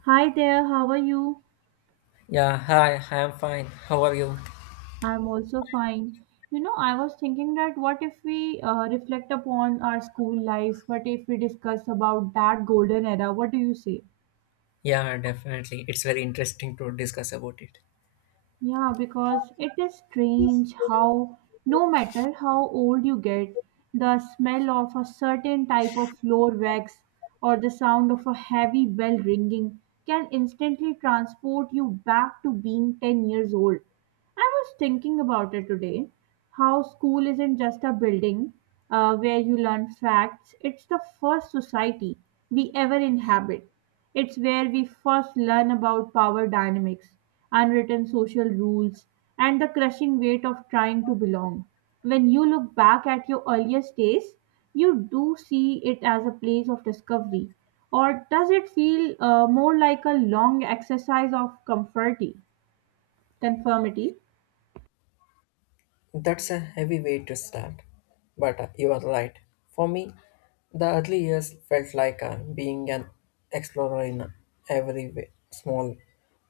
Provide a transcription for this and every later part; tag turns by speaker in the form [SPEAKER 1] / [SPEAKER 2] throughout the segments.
[SPEAKER 1] Hi there, how are you?
[SPEAKER 2] Yeah, hi, I'm fine. How are you?
[SPEAKER 1] I'm also fine. You know, I was thinking that what if we reflect upon our school lives? What if we discuss about that golden era? What do you say?
[SPEAKER 2] Yeah, definitely. It's very interesting to discuss about it.
[SPEAKER 1] Yeah, because it is strange how, no matter how old you get, the smell of a certain type of floor wax or the sound of a heavy bell ringing can instantly transport you back to being 10 years old. I was thinking about it today how school isn't just a building where you learn facts, it's the first society we ever inhabit. It's where we first learn about power dynamics, unwritten social rules, and the crushing weight of trying to belong. When you look back at your earliest days, you do see it as a place of discovery. Or does it feel more like a long exercise of conformity?
[SPEAKER 2] That's a heavy way to start. But you are right. For me, the early years felt like being an explorer in every way, small,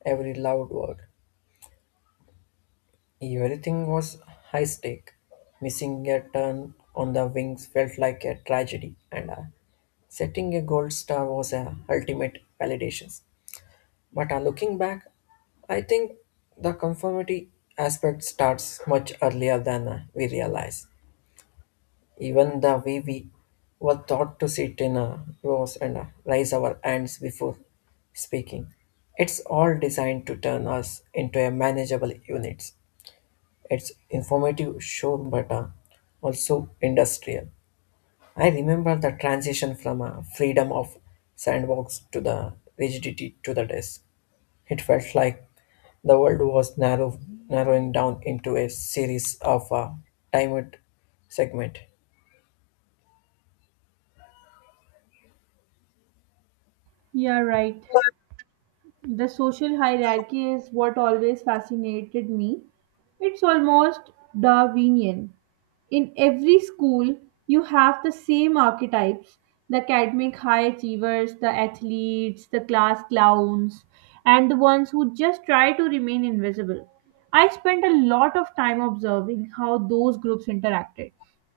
[SPEAKER 2] every loud word. Everything was high stake. Missing a turn on the wings felt like a tragedy, and setting a gold star was a ultimate validation. But looking back, I think the conformity aspect starts much earlier than we realize. Even the way we were taught to sit in rows and raise our hands before speaking, it's all designed to turn us into a manageable units. It's informative, sure, but also industrial. I remember the transition from a freedom of sandbox to the rigidity to the desk, it felt like the world was narrowing down into a series of timed segments.
[SPEAKER 1] Yeah, right. The social hierarchy is what always fascinated me. It's almost Darwinian. In every school, you have the same archetypes, the academic high achievers, the athletes, the class clowns, and the ones who just try to remain invisible. I spent a lot of time observing how those groups interacted.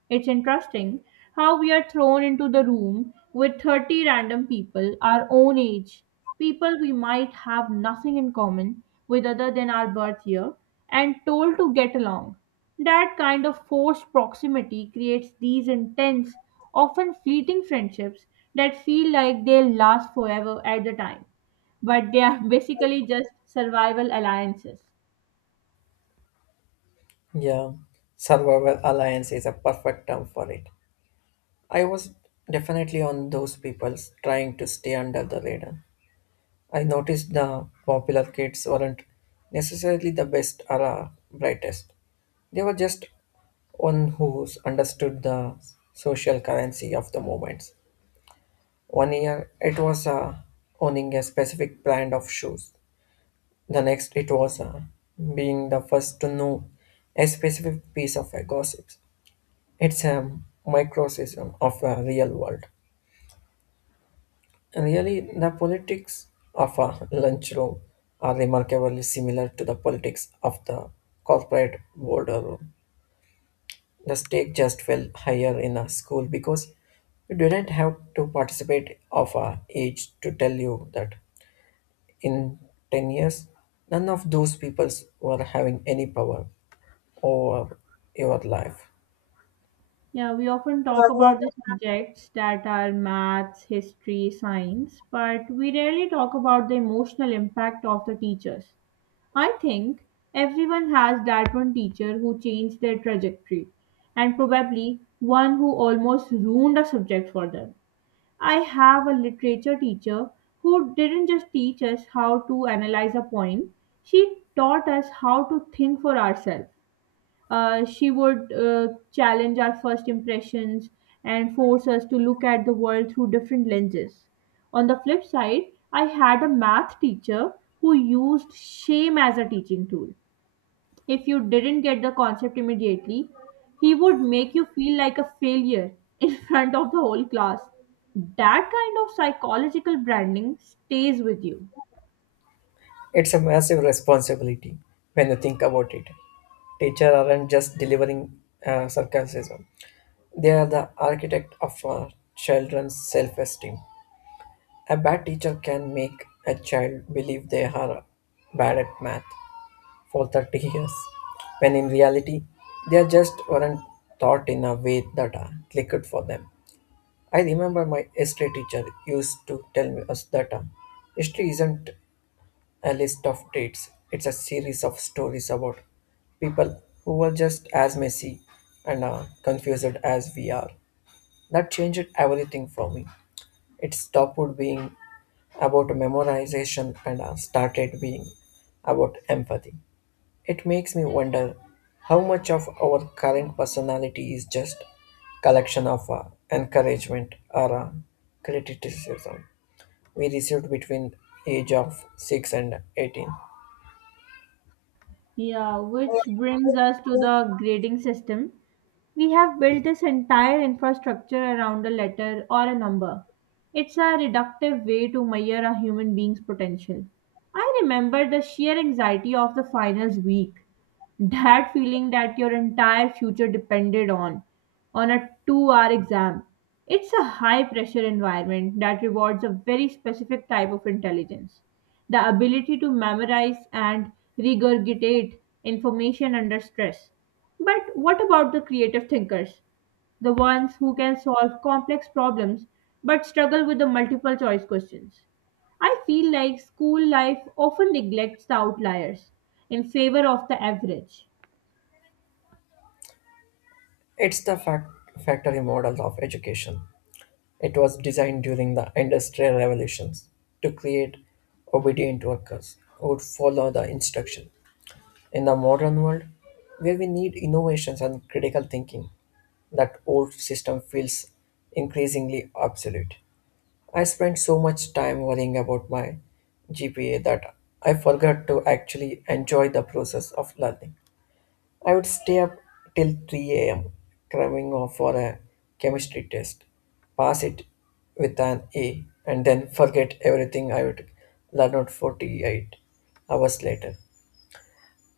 [SPEAKER 1] It's interesting how we are thrown into the room with 30 random people our own age, people we might have nothing in common with other than our birth year, and told to get along. That kind of forced proximity creates these intense, often fleeting friendships that feel like they'll last forever at the time, but they are basically just survival alliances.
[SPEAKER 2] Yeah, survival alliance is a perfect term for it. I was definitely on those people trying to stay under the radar. I noticed the popular kids weren't necessarily the best or brightest. They were just one who understood the social currency of the moment. One year it was owning a specific brand of shoes. The next it was being the first to know a specific piece of a gossip. It's a microcosm of a real world. Really, the politics of a lunchroom are remarkably similar to the politics of the corporate boardroom. The stake just felt higher in a school because you didn't have to participate of a age to tell you that in 10 years, none of those peoples were having any power over your life.
[SPEAKER 1] Yeah, we often talk about the subjects that are maths, history, science, but we rarely talk about the emotional impact of the teachers. I think everyone has that one teacher who changed their trajectory, and probably one who almost ruined a subject for them. I have a literature teacher who didn't just teach us how to analyze a poem, she taught us how to think for ourselves. She would challenge our first impressions and force us to look at the world through different lenses. On the flip side, I had a math teacher who used shame as a teaching tool. If you didn't get the concept immediately, he would make you feel like a failure in front of the whole class. That kind of psychological branding stays with you.
[SPEAKER 2] It's a massive responsibility when you think about it. Teachers aren't just delivering sarcasm, they are the architect of our children's self esteem. A bad teacher can make a child believe they are bad at math for 30 years, when in reality, they are just weren't taught in a way that clicked for them. I remember my history teacher used to tell me us that history isn't a list of dates, it's a series of stories about people who were just as messy and confused as we are. That changed everything for me. It stopped being about memorization and started being about empathy. It makes me wonder how much of our current personality is just collection of encouragement or criticism we received between age of 6 and 18.
[SPEAKER 1] Yeah, which brings us to the grading system. We have built this entire infrastructure around a letter or a number. It's a reductive way to measure a human being's potential. I remember the sheer anxiety of the finals week, that feeling that your entire future depended on a 2-hour exam. It's a high pressure environment that rewards a very specific type of intelligence, the ability to memorize and regurgitate information under stress. But what about the creative thinkers, the ones who can solve complex problems but struggle with the multiple choice questions? I feel like school life often neglects the outliers in favor of the average.
[SPEAKER 2] It's the factory model of education. It was designed during the industrial revolutions to create obedient workers who would follow the instruction. In the modern world, where we need innovations and critical thinking, that old system feels increasingly obsolete. I spent so much time worrying about my GPA that I forgot to actually enjoy the process of learning. I would stay up till 3 a.m. cramming off for a chemistry test, pass it with an A, and then forget everything I would learn out 48 hours later.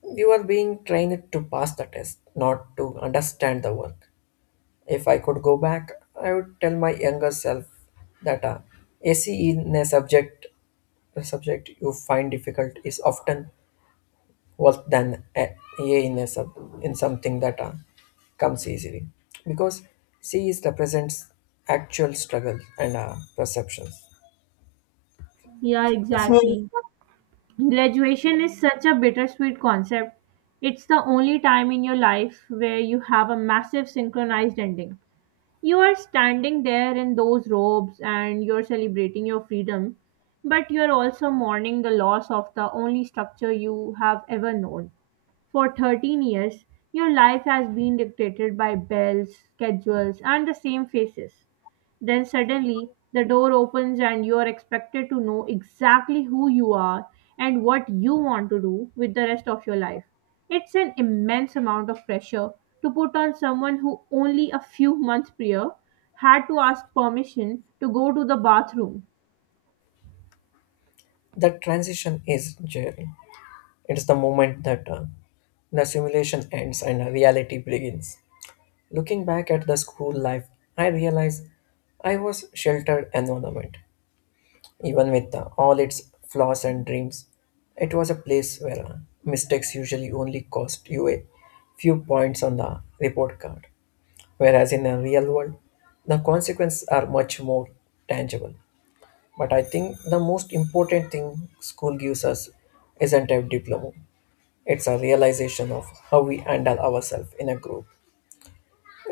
[SPEAKER 2] You are being trained to pass the test, not to understand the work. If I could go back, I would tell my younger self that AC in a subject you find difficult is often worse than a A in something that comes easily, because C is represents actual struggle and perceptions.
[SPEAKER 1] Yeah,
[SPEAKER 2] Perception.
[SPEAKER 1] exactly. Graduation is such a bittersweet concept. It's the only time in your life where you have a massive synchronized ending. You are standing there in those robes and you're celebrating your freedom, but you're also mourning the loss of the only structure you have ever known. For 13 years, your life has been dictated by bells, schedules, and the same faces. Then suddenly, the door opens and you are expected to know exactly who you are and what you want to do with the rest of your life. It's an immense amount of pressure to put on someone who only a few months prior had to ask permission to go to the bathroom.
[SPEAKER 2] That transition is journey. It's the moment that the simulation ends and reality begins. Looking back at the school life, I realize I was sheltered environment. Even with all its flaws and dreams, it was a place where mistakes usually only cost you a few points on the report card. Whereas in the real world, the consequences are much more tangible. But I think the most important thing school gives us isn't a diploma. It's a realization of how we handle ourselves in a group.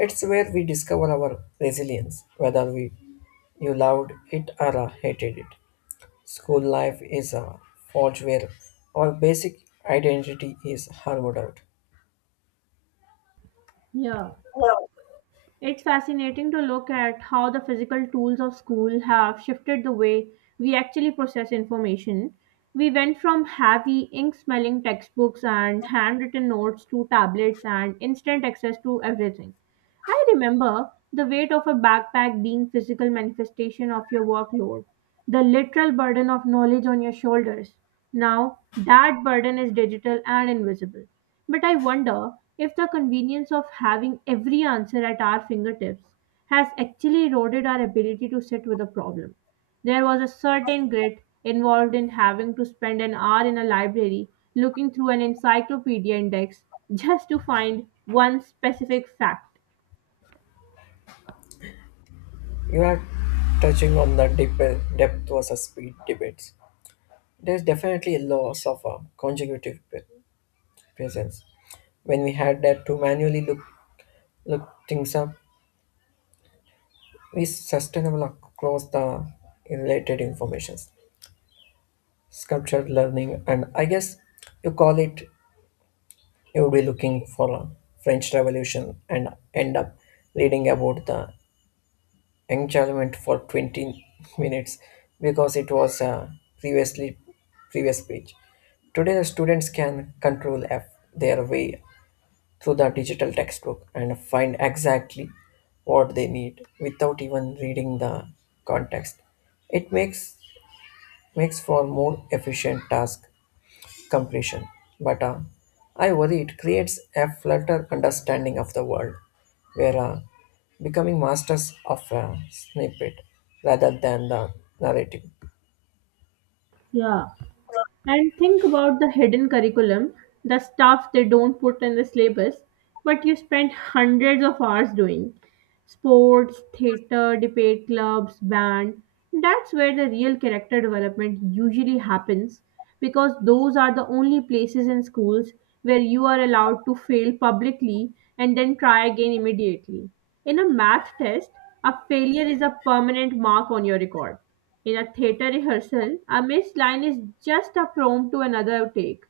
[SPEAKER 2] It's where we discover our resilience, whether we you loved it or hated it. School life is a forge where our basic identity is hammered out.
[SPEAKER 1] Yeah. It's fascinating to look at how the physical tools of school have shifted the way we actually process information. We went from heavy, ink smelling textbooks and handwritten notes to tablets and instant access to everything. I remember the weight of a backpack being physical manifestation of your workload, the literal burden of knowledge on your shoulders. Now, that burden is digital and invisible. But I wonder if the convenience of having every answer at our fingertips has actually eroded our ability to sit with a problem. There was a certain grit involved in having to spend an hour in a library looking through an encyclopedia index just to find one specific fact.
[SPEAKER 2] You are touching on the depth versus speed debates. There's definitely a loss of a consecutive presence. When we had that to manually look things up, we sustainable across the related informations. Sculptured learning, and I guess you call it, you'll be looking for a French Revolution and end up reading about the Enchantment for 20 minutes because it was a previously previous page. Today, the students can control F their way through the digital textbook and find exactly what they need without even reading the context. It makes for more efficient task completion, but I worry it creates a flutter understanding of the world, where becoming masters of a snippet rather than the narrative.
[SPEAKER 1] Yeah. And think about the hidden curriculum, the stuff they don't put in the syllabus, but you spend hundreds of hours doing. Sports, theatre, debate clubs, band. That's where the real character development usually happens because those are the only places in schools where you are allowed to fail publicly and then try again immediately. In a math test, a failure is a permanent mark on your record. In a theatre rehearsal, a missed line is just a prompt to another take.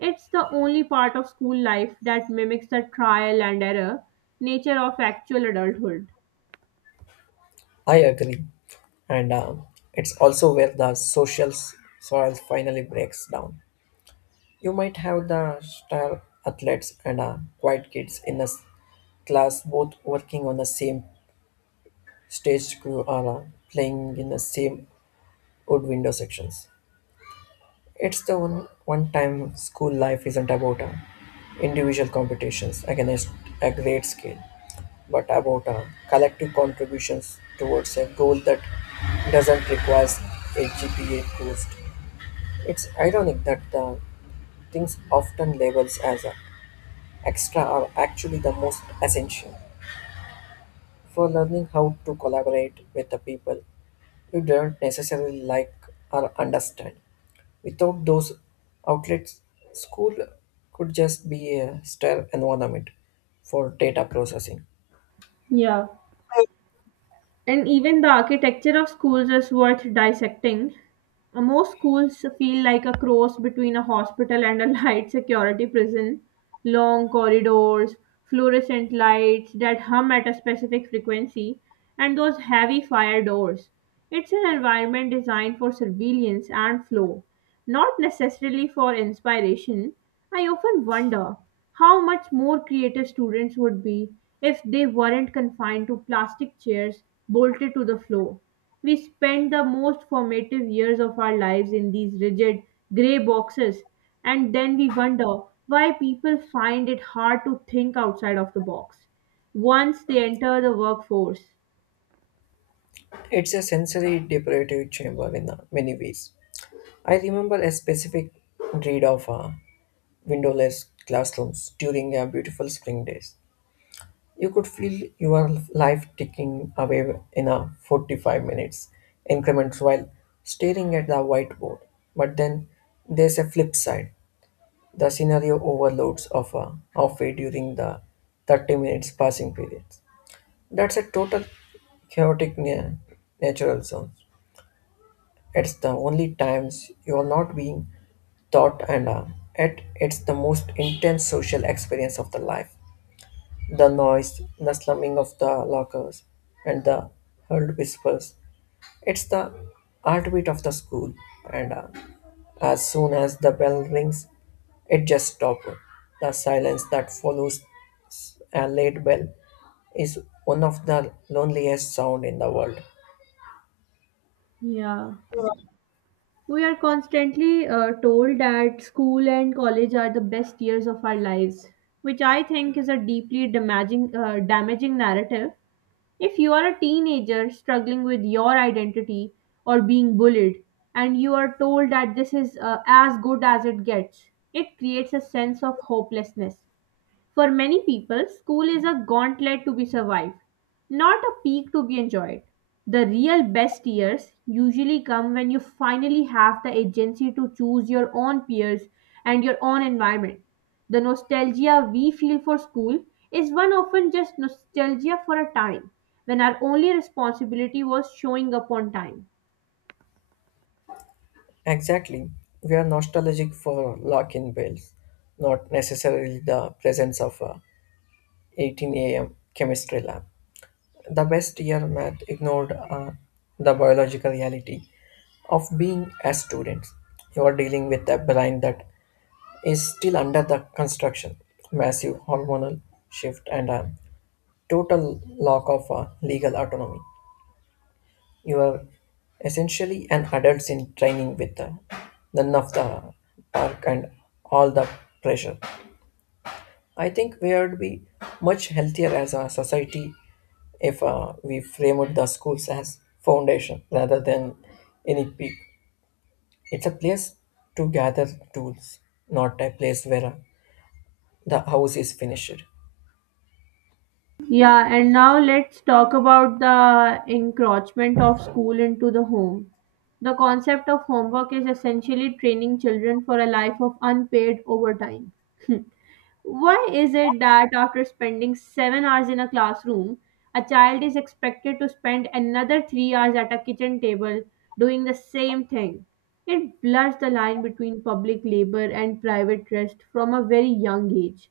[SPEAKER 1] It's the only part of school life that mimics the trial and error nature of actual adulthood.
[SPEAKER 2] I agree, and it's also where the social soil finally breaks down. You might have the star athletes and quiet kids in a class both working on the same stage crew or playing in the same wood window sections. It's the one time school life isn't about individual competitions against a great scale, but about collective contributions towards a goal that doesn't require a GPA boost. It's ironic that the things often labeled as extra are actually the most essential, for learning how to collaborate with the people you don't necessarily like or understand. Without those outlets, school could just be a sterile environment for data processing.
[SPEAKER 1] Yeah. And even the architecture of schools is worth dissecting. Most schools feel like a cross between a hospital and a light security prison. Long corridors, fluorescent lights that hum at a specific frequency, and those heavy fire doors. It's an environment designed for surveillance and flow, not necessarily for inspiration. I often wonder how much more creative students would be if they weren't confined to plastic chairs bolted to the floor. We spend the most formative years of our lives in these rigid, grey boxes, and then we wonder why people find it hard to think outside of the box once they enter the workforce.
[SPEAKER 2] It's a sensory deprivative chamber in many ways. I remember a specific read of windowless classrooms during a beautiful spring days. You could feel your life ticking away in a 45 minutes increments while staring at the whiteboard. But then there's a flip side. The scenario overloads of a halfway during the 30 minutes passing periods. That's a total chaotic natural zone. It's the only times you are not being taught, and yet it's the most intense social experience of the life. The noise, the slumming of the lockers, and the hurled whispers. It's the heartbeat of the school, and as soon as the bell rings, it just stops. The silence that follows a late bell is one of the loneliest sound in the world.
[SPEAKER 1] Yeah. We are constantly told that school and college are the best years of our lives, which I think is a deeply damaging narrative. If you are a teenager struggling with your identity or being bullied, and you are told that this is as good as it gets, it creates a sense of hopelessness. For many people, school is a gauntlet to be survived, not a peak to be enjoyed. The real best years usually come when you finally have the agency to choose your own peers and your own environment. The nostalgia we feel for school is one often just nostalgia for a time when our only responsibility was showing up on time.
[SPEAKER 2] Exactly. We are nostalgic for lock-in bells, not necessarily the presence of a 18 a.m. chemistry lab. The best year math ignored the biological reality of being a student. You are dealing with a brain that is still under the construction, massive hormonal shift, and a total lack of legal autonomy. You are essentially an adult in training with none of the dark and all the pressure. I think we would be much healthier as a society if we framed the schools as foundation rather than any peak. It's a place to gather tools, not a place where the house is finished.
[SPEAKER 1] Yeah, and now let's talk about the encroachment of school into the home. The concept of homework is essentially training children for a life of unpaid overtime. Why is it that after spending 7 hours in a classroom, a child is expected to spend another 3 hours at a kitchen table doing the same thing? It blurs the line between public labor and private rest from a very young age.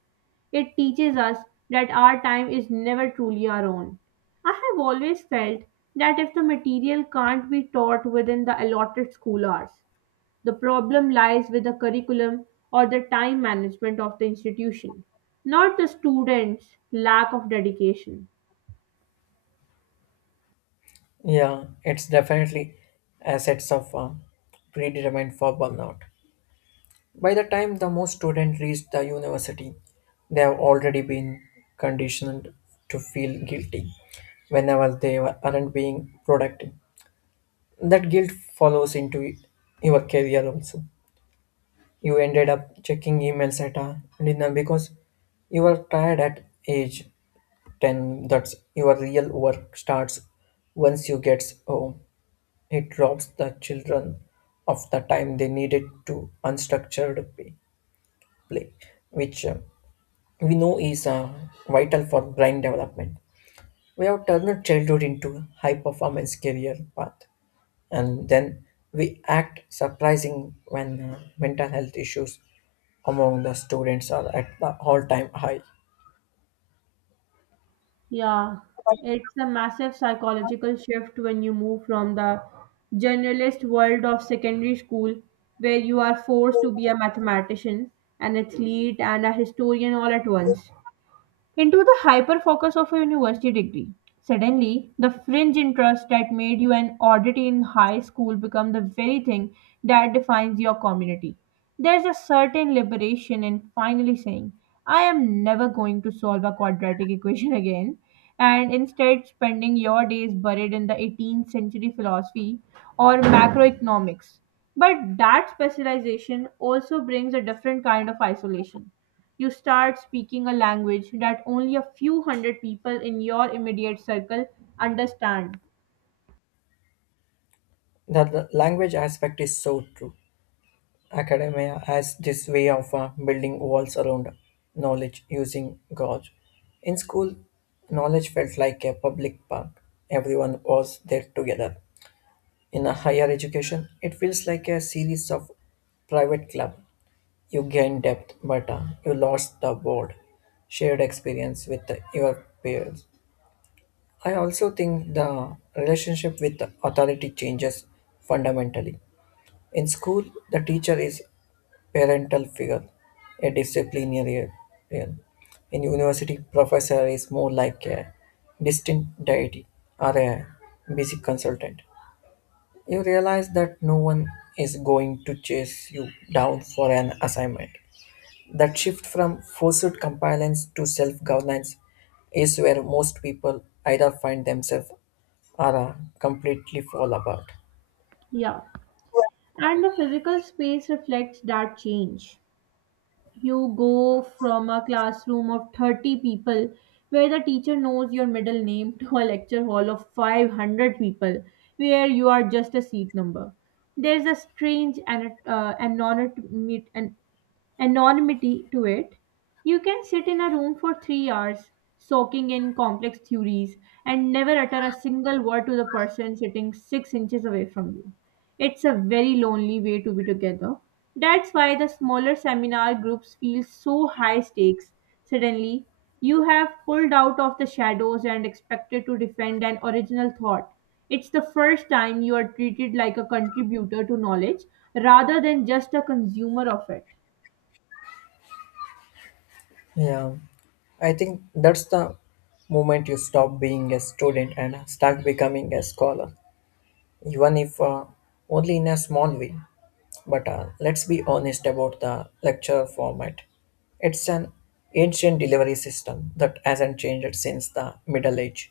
[SPEAKER 1] It teaches us that our time is never truly our own. I have always felt that if the material can't be taught within the allotted school hours, the problem lies with the curriculum or the time management of the institution, not the students' lack of dedication.
[SPEAKER 2] Yeah, it's definitely assets of predetermined for burnout. By the time the most students reach the university, they have already been conditioned to feel guilty whenever they aren't being productive. That guilt follows into your career also. You ended up checking emails at a dinner because you were tired at age 10. That's your real work starts once you get home. It robs the children of the time they needed to unstructured play, which we know is vital for brain development. We have turned childhood into a high performance career path, and then we act surprising when mental health issues among the students are at the all-time high.
[SPEAKER 1] Yeah, it's a massive psychological shift when you move from the generalist world of secondary school, where you are forced to be a mathematician, an athlete, and a historian all at once, into the hyper focus of a university degree. Suddenly, the fringe interest that made you an oddity in high school become the very thing that defines your community. There's a certain liberation in finally saying, I am never going to solve a quadratic equation again, and instead spending your days buried in the 18th century philosophy or macroeconomics. But that specialization also brings a different kind of isolation. You start speaking a language that only a few hundred people in your immediate circle understand.
[SPEAKER 2] The language aspect is so true. Academia has this way of building walls around knowledge using gauge. In school, knowledge felt like a public park. Everyone was there together. In a higher education, it feels like a series of private club. You gain depth, but you lost the board, shared experience with your peers. I also think the relationship with authority changes fundamentally. In school, the teacher is parental figure, a disciplinarian. In university, professor is more like a distant deity or a basic consultant. You realize that no one is going to chase you down for an assignment. That shift from forced compliance to self governance is where most people either find themselves or completely fall apart.
[SPEAKER 1] Yeah. And the physical space reflects that change. You go from a classroom of 30 people where the teacher knows your middle name to a lecture hall of 500 people where you are just a seat number. There's a strange an anonymity to it. You can sit in a room for 3 hours, soaking in complex theories, and never utter a single word to the person sitting 6 inches away from you. It's a very lonely way to be together. That's why the smaller seminar groups feel so high stakes. Suddenly, you have pulled out of the shadows and expected to defend an original thought. It's the first time you are treated like a contributor to knowledge rather than just a consumer of it.
[SPEAKER 2] Yeah, I think that's the moment you stop being a student and start becoming a scholar, even if only in a small way. But let's be honest about the lecture format. It's an ancient delivery system that hasn't changed since the Middle Age.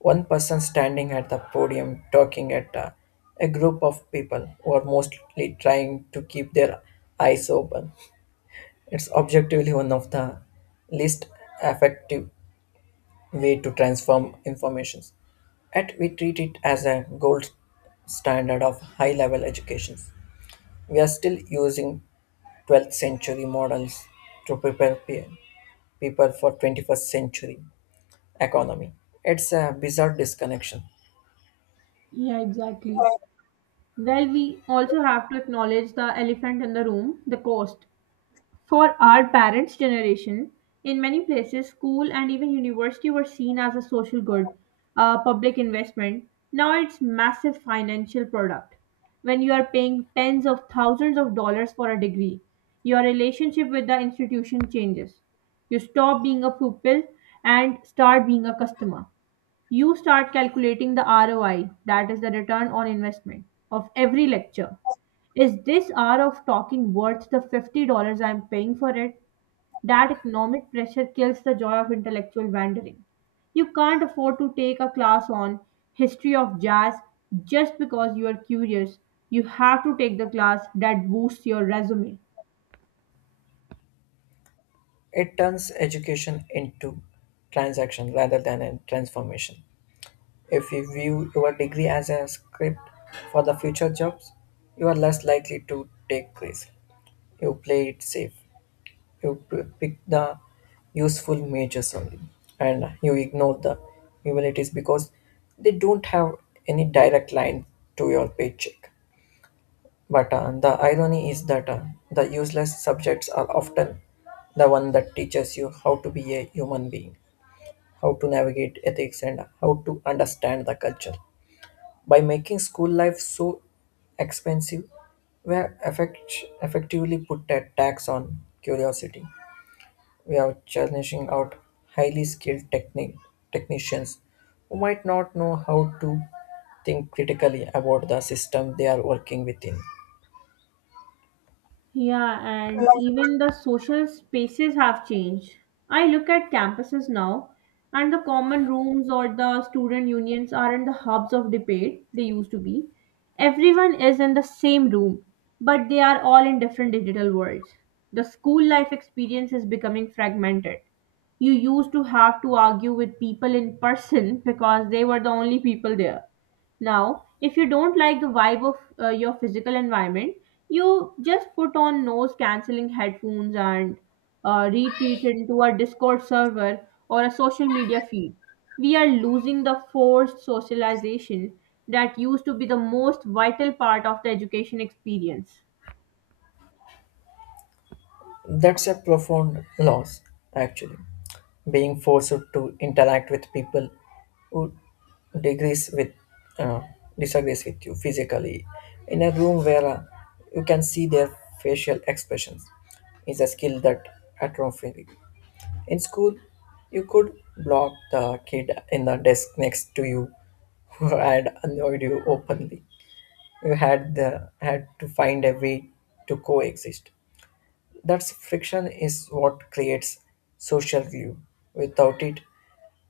[SPEAKER 2] One person standing at the podium talking at a group of people who are mostly trying to keep their eyes open. It's objectively one of the least effective way to transform informations. Yet we treat it as a gold standard of high level education. We are still using 12th century models to prepare people for 21st century economy. It's a bizarre disconnection.
[SPEAKER 1] Yeah, exactly. Well, we also have to acknowledge the elephant in the room, the cost. For our parents' generation, in many places, school and even university were seen as a social good, a public investment. Now it's massive financial product. When you are paying tens of thousands of dollars for a degree, your relationship with the institution changes. You stop being a pupil and start being a customer. You start calculating the ROI, that is the return on investment, of every lecture. Is this hour of talking worth the $50 I'm paying for it? That economic pressure kills the joy of intellectual wandering. You can't afford to take a class on history of jazz just because you are curious. You have to take the class that boosts your resume.
[SPEAKER 2] It turns education into transaction rather than a transformation. If you view your degree as a script for the future jobs, you are less likely to take risk. You play it safe. You pick the useful majors only, and you ignore the humanities because they don't have any direct line to your paycheck. But the irony is that the useless subjects are often the one that teaches you how to be a human being, how to navigate ethics, and how to understand the culture. By making school life so expensive, we are effectively put a tax on curiosity. We are challenging out highly skilled technicians who might not know how to think critically about the system they are working within.
[SPEAKER 1] Yeah, and even the social spaces have changed. I look at campuses now, and the common rooms or the student unions aren't the hubs of debate they used to be. Everyone is in the same room, but they are all in different digital worlds. The school life experience is becoming fragmented. You used to have to argue with people in person because they were the only people there. Now, if you don't like the vibe of your physical environment, you just put on noise cancelling headphones and retreat into a Discord server or a social media feed. We are losing the forced socialization that used to be the most vital part of the education experience.
[SPEAKER 2] That's a profound loss, actually. Being forced to interact with people who degrees with uh, disagrees with you physically in a room where you can see their facial expressions is a skill that atrophy. In school, you could block the kid in the desk next to you who had annoyed you openly. You had to find a way to coexist. That friction is what creates social glue. Without it,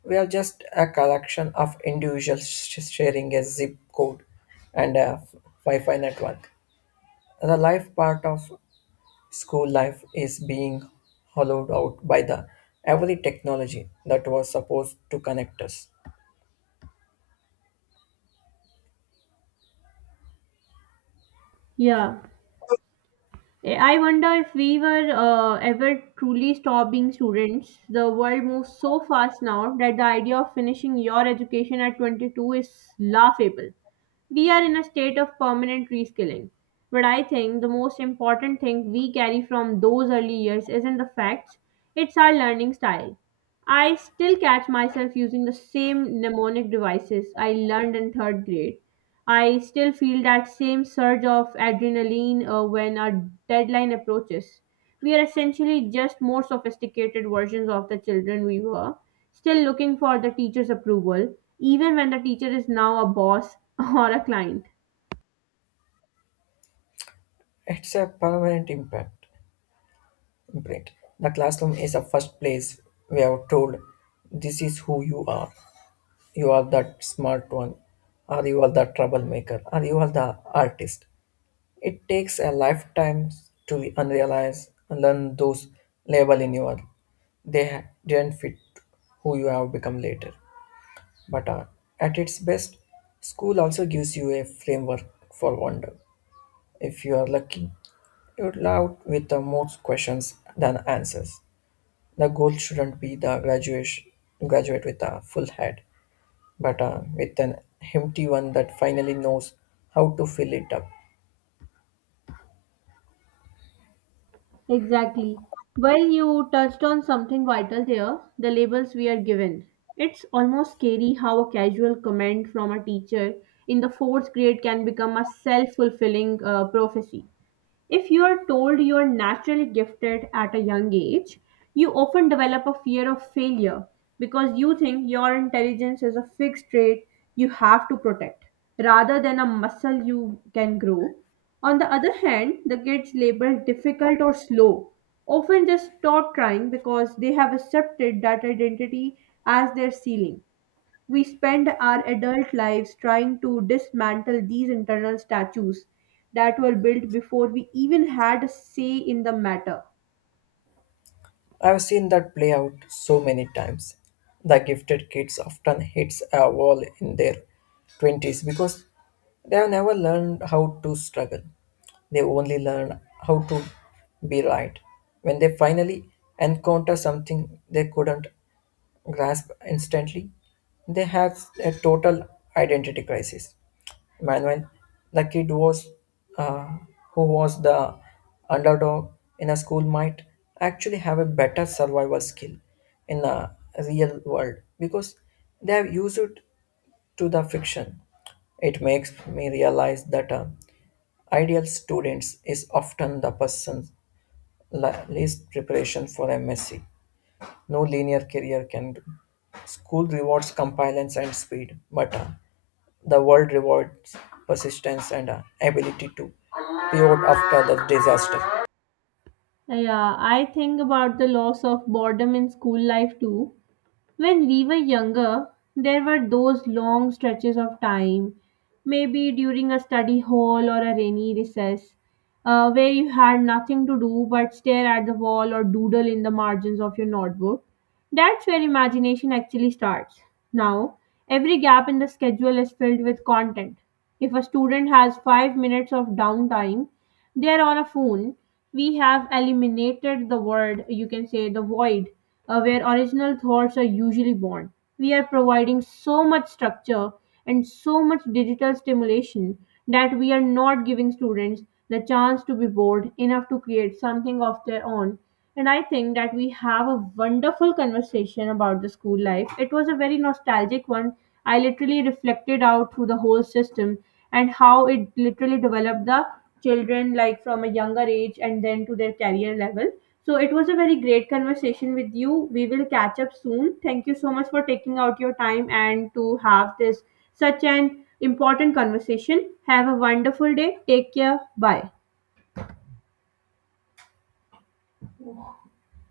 [SPEAKER 2] we are just a collection of individuals sharing a zip code and a Wi-Fi network. The life part of school life is being hollowed out by the every technology that was supposed to connect us.
[SPEAKER 1] Yeah. I wonder if we were ever truly stop being students. The world moves so fast now that the idea of finishing your education at 22 is laughable. We are in a state of permanent reskilling. But I think the most important thing we carry from those early years isn't the facts, it's our learning style. I still catch myself using the same mnemonic devices I learned in third grade. I still feel that same surge of adrenaline when our deadline approaches. We are essentially just more sophisticated versions of the children we were, still looking for the teacher's approval, even when the teacher is now a boss or a client.
[SPEAKER 2] It's a permanent impact. Imprint. The classroom is the first place we are told this is who you are. You are that smart one, or you are the troublemaker, or you are the artist. It takes a lifetime to unrealize and learn those label in your. They didn't fit who you have become later. But at its best, school also gives you a framework for wonder. If you are lucky, you will out with the most questions than answers. The goal shouldn't be the graduate with a full head, but with an empty one that finally knows how to fill it up.
[SPEAKER 1] Exactly. Well, you touched on something vital there the labels we are given. It's almost scary how a casual comment from a teacher in the fourth grade can become a self fulfilling prophecy. If you are told you are naturally gifted at a young age, you often develop a fear of failure because you think your intelligence is a fixed trait you have to protect rather than a muscle you can grow. On the other hand, the kids labeled difficult or slow often just stop trying because they have accepted that identity as their ceiling. We spend our adult lives trying to dismantle these internal statues that were built before we even had a say in the matter.
[SPEAKER 2] I've seen that play out so many times. The gifted kids often hits a wall in their 20s because they have never learned how to struggle. They only learn how to be right. When they finally encounter something they couldn't grasp instantly, they have a total identity crisis. Manuel, the kid was uh, who was the underdog in a school, might actually have a better survival skill in the real world because they have used it to the fiction. It makes me realize that ideal students is often the person least preparation for MSc no linear career can do. School rewards compliance and speed, but the world rewards persistence and ability to pivot after the disaster.
[SPEAKER 1] Yeah, I think about the loss of boredom in school life too. When we were younger, there were those long stretches of time, maybe during a study hall or a rainy recess, where you had nothing to do but stare at the wall or doodle in the margins of your notebook. That's where imagination actually starts. Now, every gap in the schedule is filled with content. If a student has 5 minutes of downtime, they are on a phone. We have eliminated the word, you can say the void, where original thoughts are usually born. We are providing so much structure and so much digital stimulation that we are not giving students the chance to be bored enough to create something of their own, and I think that we have a wonderful conversation about the school life. It was a very nostalgic one. I literally reflected out through the whole system and how it literally developed the children like from a younger age and then to their career level. So it was a very great conversation with you. We will catch up soon. Thank you so much for taking out your time and to have this such an important conversation. Have a wonderful day. Take care. Bye.